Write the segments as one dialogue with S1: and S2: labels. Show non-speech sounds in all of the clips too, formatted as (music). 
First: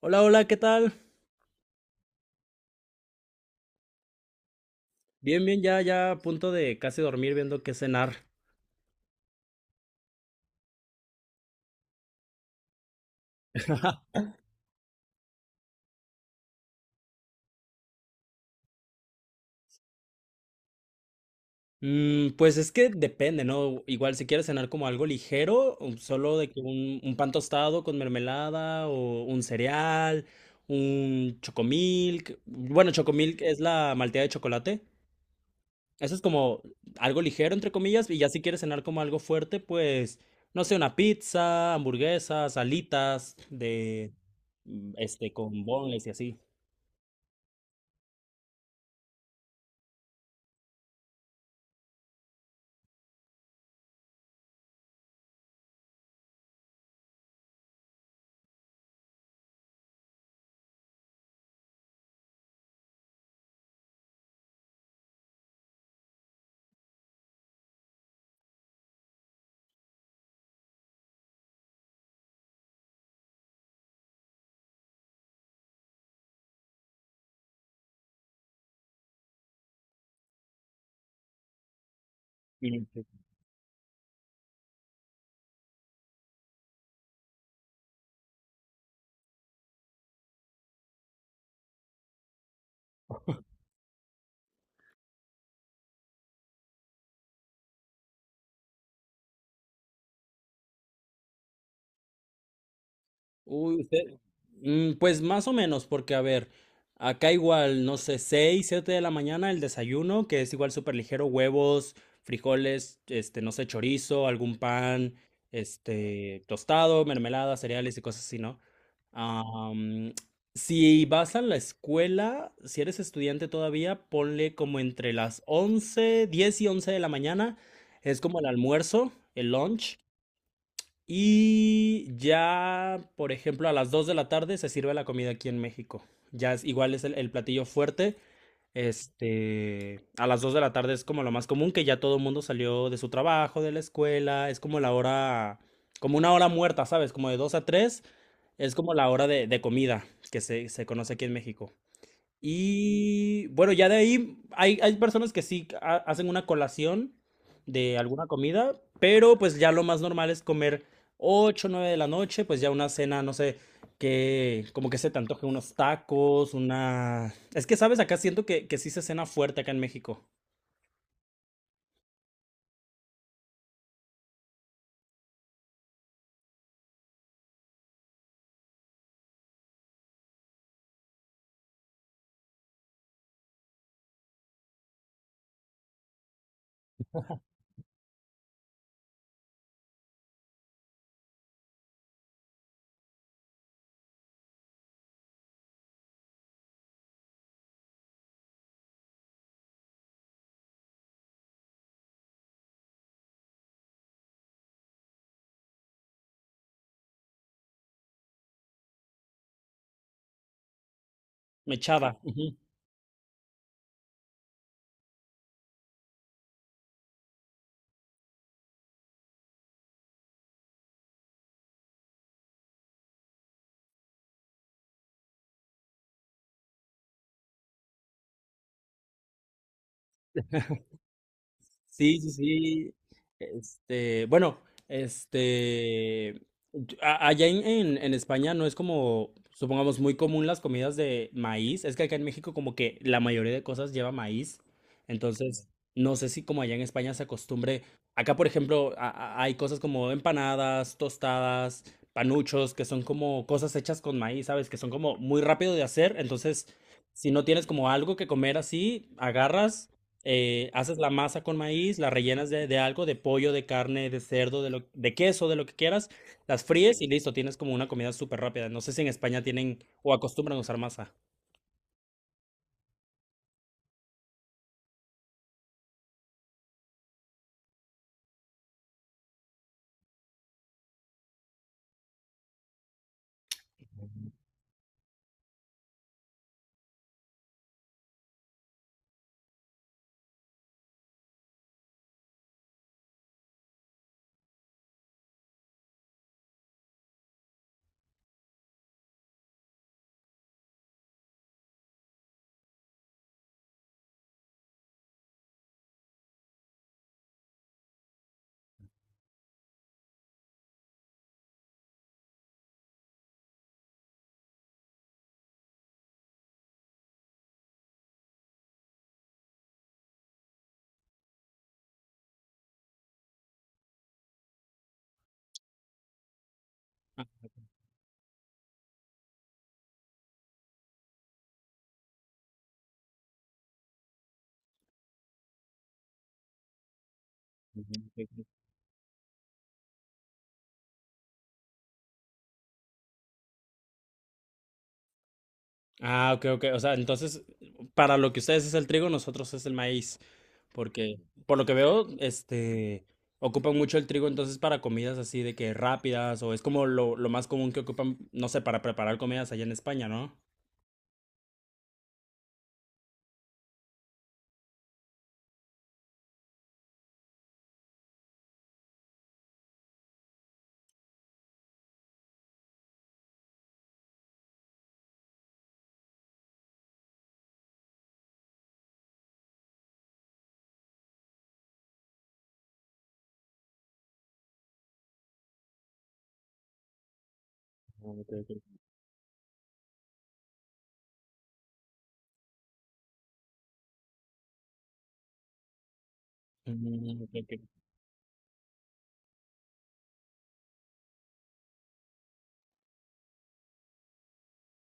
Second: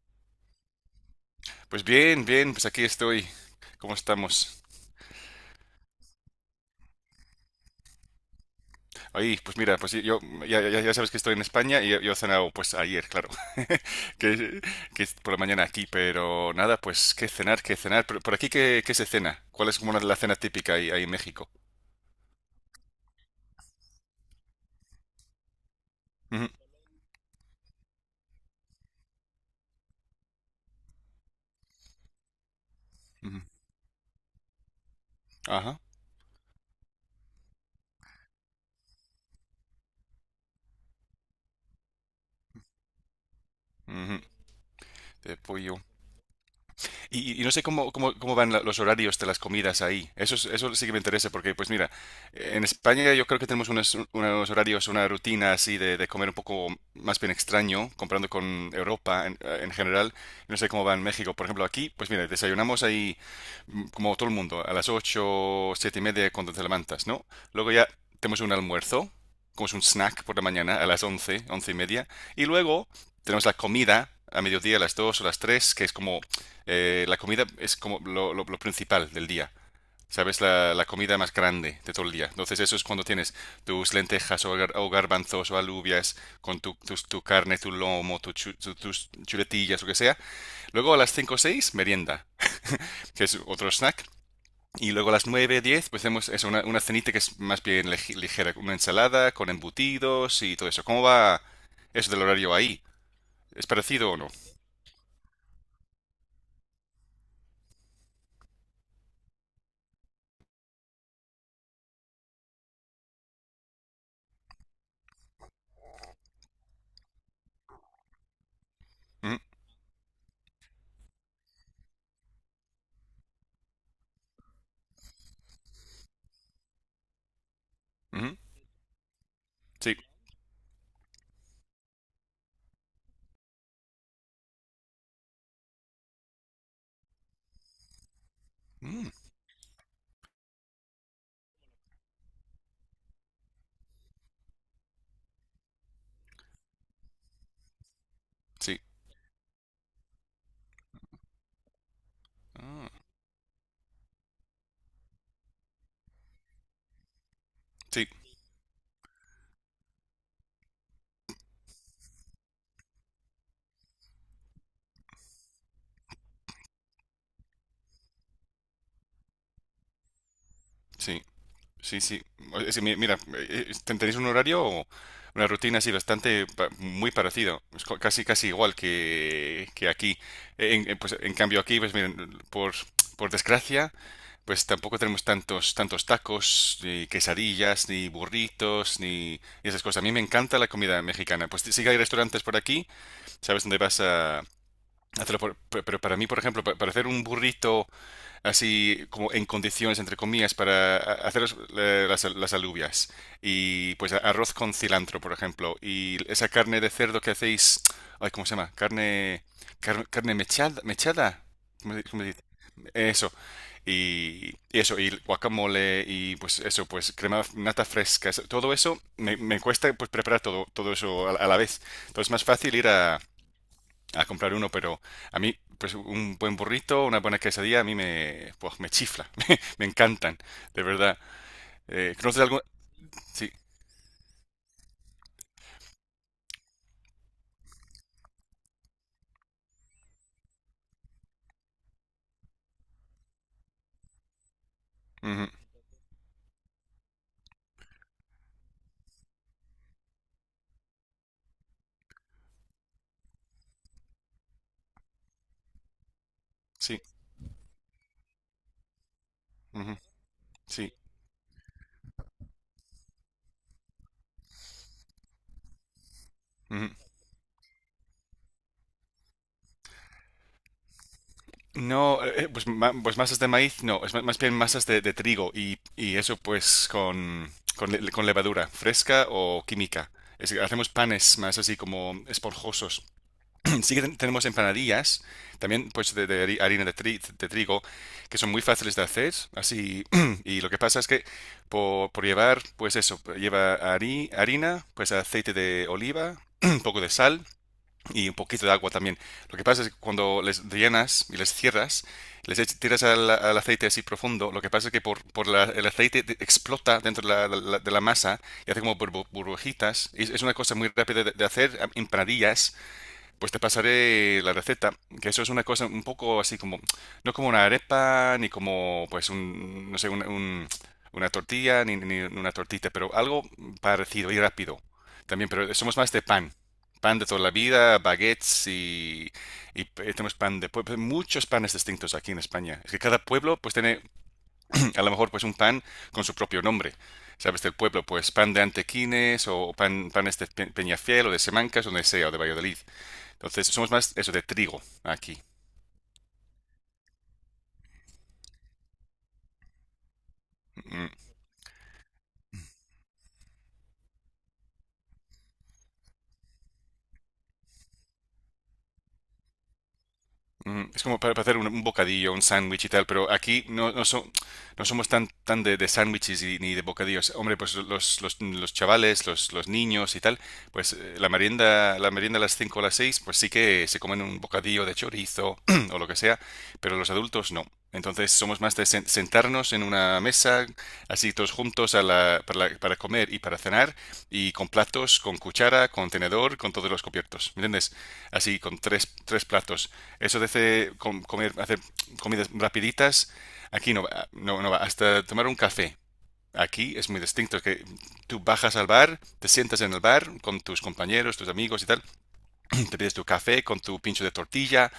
S1: Hola, hola, ¿qué tal?
S2: Pues bien, bien, pues aquí estoy. ¿Cómo estamos?
S1: Bien, bien, ya, ya a punto de casi dormir viendo qué cenar.
S2: Ahí, pues mira, pues yo ya sabes que estoy en España y yo he cenado pues ayer, claro, (laughs) que, que es por la mañana aquí, pero nada, pues qué cenar, qué cenar. Pero, por aquí, qué se cena? ¿Cuál es como la cena típica ahí, ahí en México?
S1: Pues es que depende, ¿no? Igual si quieres cenar como algo ligero, o solo
S2: Ujú,
S1: de que un pan tostado con mermelada o un cereal, un chocomilk. Bueno, chocomilk
S2: ujú.
S1: es la malteada de chocolate.
S2: Ajá,
S1: Eso es como algo ligero, entre comillas, y ya si quieres cenar como algo fuerte, pues, no sé, una pizza, hamburguesas, alitas de,
S2: ujú.
S1: este,
S2: De
S1: con
S2: pollo.
S1: boneless y así.
S2: Y no sé cómo van los horarios de las comidas ahí. Eso, eso sí que me interesa porque, pues mira, en España yo creo que tenemos unos horarios, una rutina así de comer un poco más bien extraño, comparando con Europa en general. No sé cómo va en México. Por ejemplo, aquí, pues mira, desayunamos ahí como todo el mundo, a las 8, 7:30 cuando te levantas, ¿no? Luego ya tenemos un almuerzo, como es un snack por la mañana a las 11, 11:30. Y luego tenemos la comida a mediodía, a las 2 o las 3, que es como la comida es como lo principal del día, ¿sabes? La comida más grande de todo el día. Entonces eso es cuando tienes tus lentejas o, o garbanzos o alubias con tu carne, tu lomo, tus chuletillas, lo que sea. Luego a las 5 o 6 merienda, que es otro snack. Y luego a las 9, 10 pues hacemos eso, una cenita que es más bien ligera, una ensalada con embutidos y todo eso. ¿Cómo va eso del horario ahí? ¿Es
S1: Uy,
S2: parecido o
S1: usted,
S2: no?
S1: pues más o menos, porque a ver, acá igual, no sé, 6 7 de la mañana el desayuno, que es igual súper ligero, huevos, frijoles, este, no sé, chorizo, algún pan, este, tostado, mermelada, cereales y cosas así, ¿no?
S2: Mm,
S1: Am, si vas a la escuela, si eres estudiante todavía, ponle como entre las 11 10 y 11 de la mañana, es
S2: ujú,
S1: como el almuerzo, el
S2: sí.
S1: lunch. Y ya, por ejemplo, a las 2 de la tarde se sirve la comida aquí en México. Ya es, igual es el platillo fuerte.
S2: Mm,
S1: Este, a las 2 de la tarde es como lo más común, que ya todo el mundo salió de su trabajo, de la escuela. Es como la hora, como una hora muerta, ¿sabes? Como de 2 a 3 es
S2: sí.
S1: como la hora de comida que se conoce aquí en México.
S2: Ah,
S1: Y bueno, ya de ahí hay personas que hacen una colación de
S2: sí.
S1: alguna comida, pero pues ya lo más normal es comer 8 9 de la noche, pues ya una cena, no sé, que como que se te antoje unos tacos, una... Es que, ¿sabes? Acá siento que sí se cena fuerte acá en México.
S2: Sí. Sí, sí. Mira, tenéis un horario o una rutina así muy parecido. Es casi casi igual que aquí. Pues, en cambio aquí, pues miren, por, por desgracia, pues tampoco tenemos tantos tantos tacos, ni quesadillas, ni burritos, ni esas cosas. A mí me encanta la comida mexicana. Pues sí sí que hay restaurantes por aquí, sabes dónde vas a hacerlo. Pero para mí, por ejemplo, para hacer un burrito así como en condiciones, entre comillas, hacer las alubias. Y pues arroz con cilantro, por ejemplo. Y esa carne de cerdo que hacéis, ay, ¿cómo se llama? Carne, carne mechada, mechada.
S1: Mechada.
S2: Cómo se dice? Eso. Y eso, y guacamole, y pues eso, pues crema nata fresca, todo eso me, me cuesta pues preparar todo, todo eso a la vez. Entonces es más fácil ir a comprar uno, pero a mí, pues un buen burrito, una buena quesadilla, a mí me, pues, me chifla, (laughs) me encantan, de verdad.
S1: Sí, sí,
S2: ¿Conoces algo?
S1: sí.
S2: Sí,
S1: Este, bueno, este, allá en, en España no es como, supongamos, muy común las comidas de maíz. Es que acá en México como que la mayoría de cosas lleva maíz.
S2: ujú,
S1: Entonces, no sé si como allá en España se acostumbre. Acá, por ejemplo, hay cosas como empanadas, tostadas, panuchos, que son como cosas hechas con maíz, ¿sabes? Que son como muy rápido de hacer. Entonces,
S2: sí,
S1: si no tienes como algo que comer así, agarras
S2: ujú, sí.
S1: haces la masa con maíz, la rellenas de algo, de pollo, de carne, de cerdo, de, de queso, de lo que quieras, las
S2: Ujú.
S1: fríes y listo, tienes como una comida súper rápida. No sé si en España tienen o acostumbran a usar masa.
S2: No, pues masas de maíz, no, más bien masas de trigo y eso pues con, con levadura, fresca o química. Hacemos panes más así como esponjosos. (laughs) Sí que tenemos empanadillas, también pues de harina de trigo, que son muy fáciles de hacer, así, (clears throat) y lo que pasa es que por llevar, pues eso, lleva harina, pues aceite de oliva, (clears throat) un poco de sal y un poquito de agua también. Lo que pasa es que cuando les llenas y les cierras, tiras al, al aceite así profundo, lo que pasa es que por, por el aceite explota dentro de la masa y hace como burbujitas. Es una cosa muy rápida de hacer, empanadillas pues te pasaré la receta, que eso es una cosa un poco así como, no como una arepa, ni como, pues, un, no sé, una tortilla, ni, ni una tortita, pero algo parecido y rápido. También, pero somos más de pan. Pan de toda la vida, baguettes y, tenemos pan de pueblo, muchos panes distintos aquí en España. Es que cada pueblo pues tiene (clears throat) a lo mejor pues un pan con su propio nombre. ¿Sabes? Del
S1: Ujú,
S2: pueblo,
S1: sí,
S2: pues
S1: sí.
S2: pan de Antequines o pan, panes de Peñafiel o de Semancas, o donde sea, o de Valladolid. Entonces, somos más eso de trigo aquí.
S1: Ah, ok, ok. O sea, entonces, para lo que ustedes es el trigo, nosotros es el maíz.
S2: Mm. Mm.
S1: Porque, por lo que veo, este, ocupan mucho el trigo entonces para comidas así de que rápidas o es como lo más común que ocupan, no sé, para preparar comidas allá en España, ¿no?
S2: Ujú. Es como para hacer un bocadillo, un sándwich y tal, pero aquí no, no, no somos tan, tan de sándwiches ni de bocadillos. Hombre, pues los chavales, los niños y tal, pues la merienda a las 5 o las 6 pues sí que se comen un bocadillo de chorizo (clears throat) o lo que sea, pero los adultos no. Entonces somos más de sentarnos en una mesa, así todos juntos a la- para comer y para cenar, y con platos, con cuchara, con tenedor, con todos los cubiertos, ¿me entiendes?
S1: Ah, ok, ok.
S2: Así, con tres, tres platos. Eso de hacer, comer, hacer comidas rapiditas, aquí no va, no, no va. Hasta tomar un café. Aquí es muy
S1: Mm, Ok,
S2: distinto,
S1: ok.
S2: es que tú bajas al bar, te sientas en el bar con tus compañeros, tus amigos y tal, (clears throat) te pides tu café con tu pincho de tortilla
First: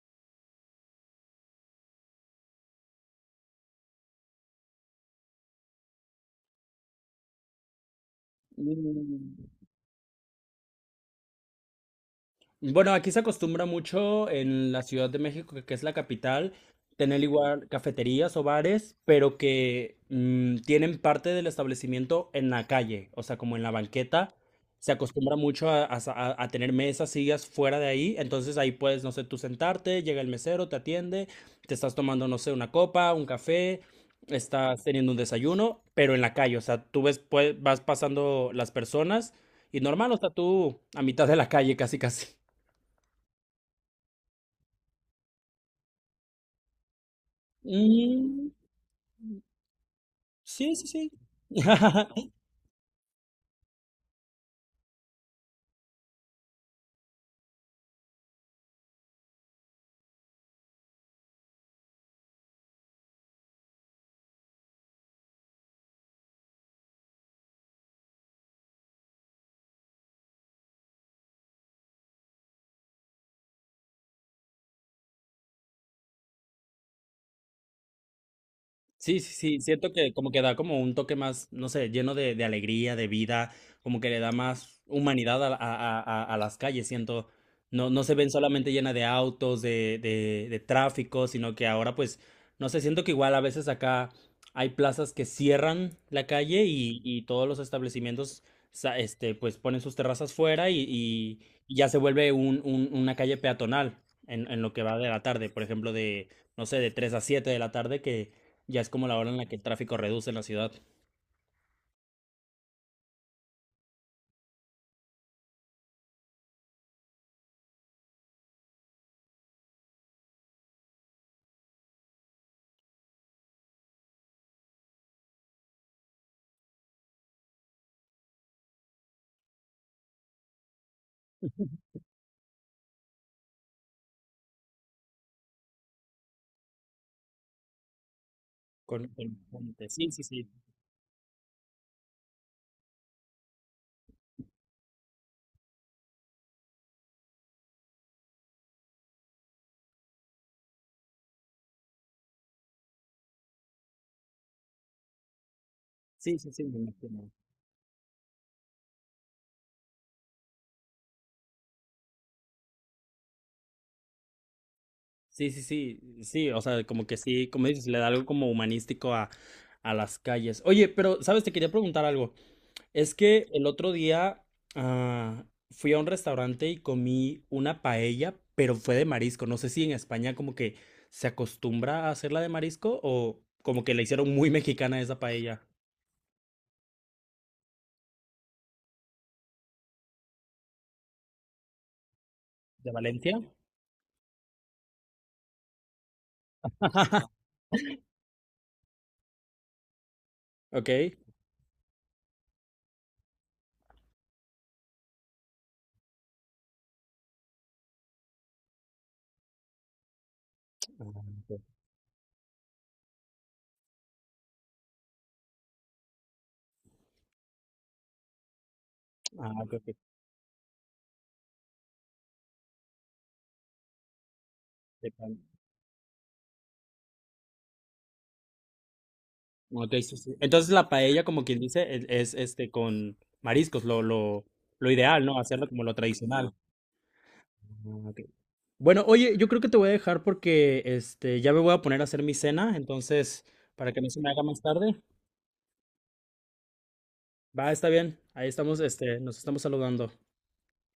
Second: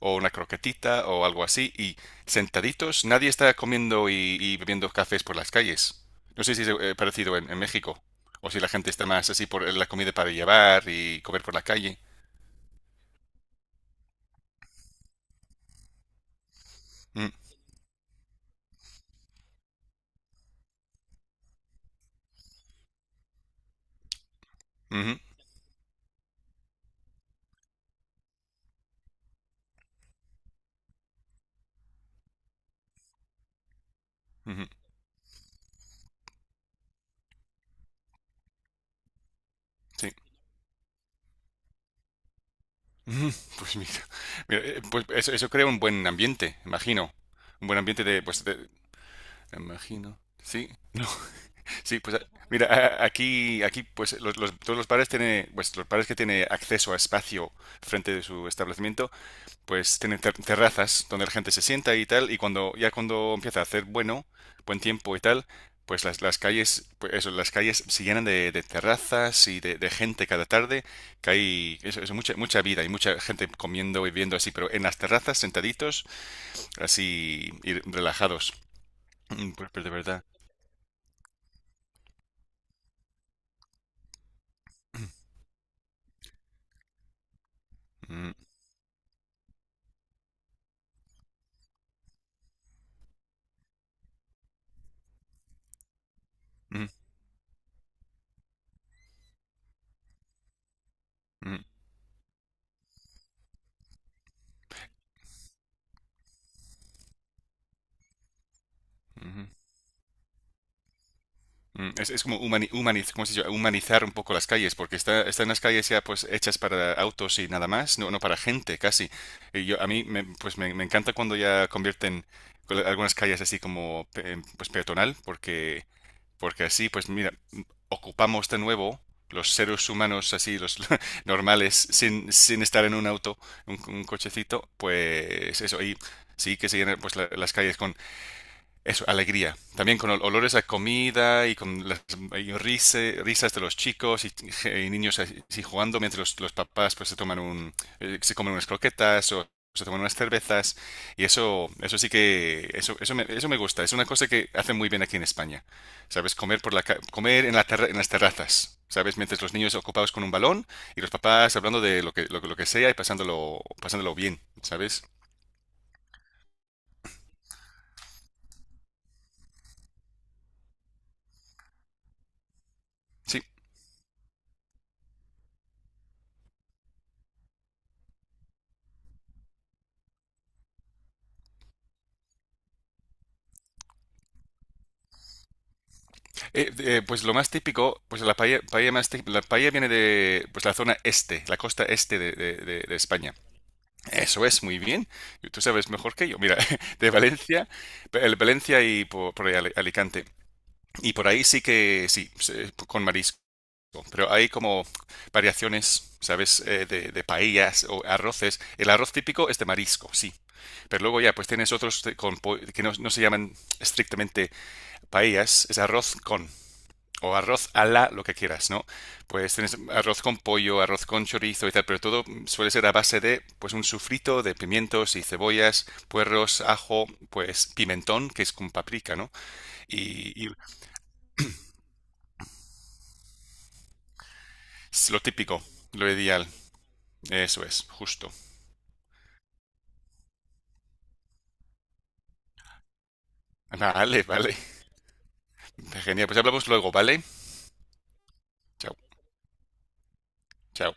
S2: o una croquetita o algo así y sentaditos, nadie está comiendo y bebiendo cafés por las calles. No sé si es parecido en México o si la gente está más así
S1: Mm.
S2: por la comida para llevar y comer por la calle.
S1: Bueno, aquí se acostumbra mucho en la Ciudad de México, que es la capital, tener
S2: Mm,
S1: igual cafeterías o bares, pero que tienen parte del establecimiento en la calle, o sea, como en la banqueta. Se
S2: ujú,
S1: acostumbra mucho a, a tener mesas, sillas fuera de ahí, entonces ahí puedes, no sé, tú sentarte, llega el mesero, te atiende, te estás tomando, no sé, una copa, un café,
S2: ujú,
S1: estás teniendo un desayuno, pero en la calle, o sea, tú ves, pues, vas pasando las personas y normal,
S2: sí.
S1: o sea, tú a mitad de la calle casi casi.
S2: Ujú, (laughs) pues mira, mira, pues eso crea un buen ambiente, imagino. Un buen ambiente de, pues,
S1: Mm,
S2: imagino. Sí,
S1: sí, sí,
S2: no.
S1: sí.
S2: (laughs) Sí, pues
S1: (laughs)
S2: mira, aquí, pues todos los bares tienen, pues los bares que tienen acceso a espacio frente de su establecimiento pues tienen terrazas donde la gente se sienta y tal, y cuando ya cuando empieza a hacer bueno, buen tiempo y tal, pues las calles, pues eso, las calles se llenan de terrazas y de gente cada tarde, que hay eso, eso, mucha vida y mucha gente comiendo y viendo así, pero en las terrazas sentaditos, así y relajados.
S1: Sí, sí,
S2: Mm,
S1: sí,
S2: pues, pues de
S1: siento que
S2: verdad.
S1: como que da como un toque más, no sé, lleno de alegría, de vida, como que le da más humanidad a las calles, siento, no, no se ven
S2: Mm,
S1: solamente llena de autos, de tráfico, sino que ahora pues, no sé, siento que igual a veces acá hay plazas que cierran la calle
S2: mm,
S1: y todos los establecimientos, este, pues ponen sus terrazas fuera y, y-
S2: mm,
S1: y ya se vuelve un, una calle peatonal en lo que va de la tarde, por ejemplo, de, no sé, de 3 a 7 de la tarde que ya es como la hora en la
S2: ujú.
S1: que el tráfico reduce en la ciudad.
S2: Mm, es como ¿cómo se dice? Humanizar un poco las calles, porque está, están las calles ya pues hechas para autos y nada más, no, no para gente casi. Y yo, a mí me, pues me encanta cuando ya convierten algunas calles así como pues peatonal, porque, porque así pues mira, ocupamos de nuevo los seres humanos así, los (laughs) normales, sin, sin estar en un auto, un cochecito, pues eso, y sí que se llenan pues las calles con eso,
S1: Con, con-
S2: alegría.
S1: con-
S2: También
S1: sí,
S2: con
S1: sí, sí.
S2: olores a comida y con las y risas de los chicos y niños así así jugando mientras los papás pues se toman un, se comen unas croquetas o se toman unas cervezas. Y eso sí que, eso, eso me gusta. Es una cosa que hacen muy bien aquí en España. ¿Sabes?
S1: Sí, sí,
S2: Comer
S1: sí,
S2: por
S1: me imagino.
S2: comer en en las terrazas. ¿Sabes? Mientras los niños ocupados con un balón y los papás hablando de lo que, lo que sea y pasándolo, pasándolo bien. ¿Sabes?
S1: Sí, sí, sí. Sí, o sea, como que sí, como dices, le da algo como humanístico a las calles. Oye, pero, ¿sabes? Te quería preguntar algo. Es
S2: Sí.
S1: que el otro día ah, fui a un restaurante y comí una paella, pero fue de marisco. No sé si en España como que se acostumbra a hacerla de marisco o como que la hicieron muy mexicana esa paella.
S2: Pues lo más típico, pues la paella, la paella viene de pues la zona este, la costa este
S1: ¿De
S2: de
S1: Valencia?
S2: España. Eso es, muy bien. Tú sabes mejor que yo. Mira, (laughs) de Valencia, el Valencia y por ahí Alicante.
S1: Ok.
S2: Y por ahí sí que, sí, con marisco. Pero hay como variaciones, ¿sabes? De paellas o arroces. El arroz típico es de marisco, sí. Pero
S1: Ah,
S2: luego ya, pues
S1: ok.
S2: tienes otros que no, no se llaman estrictamente paellas, es arroz con o arroz a la, lo que quieras, ¿no?
S1: Ah,
S2: Pues tienes
S1: ok,
S2: arroz con pollo, arroz con chorizo y tal, pero todo suele ser a base de, pues, un sufrito de pimientos y
S1: ok.
S2: cebollas, puerros, ajo, pues, pimentón, que es con paprika, ¿no?
S1: Ok, sí, sí.
S2: Y
S1: Entonces la paella, como quien dice, es este con mariscos, lo
S2: es lo
S1: ideal, ¿no?
S2: típico,
S1: Hacerlo como lo
S2: lo ideal,
S1: tradicional.
S2: eso es,
S1: Ah, ok.
S2: justo.
S1: Bueno, oye, yo creo que te voy a dejar porque este ya me voy a poner a hacer mi cena, entonces,
S2: (laughs)
S1: para que no se
S2: Vale,
S1: me haga
S2: vale,
S1: más tarde.
S2: genial, pues hablamos luego, ¿vale?
S1: Va, está bien. Ahí estamos,
S2: Chao,
S1: este, nos estamos saludando.
S2: chao.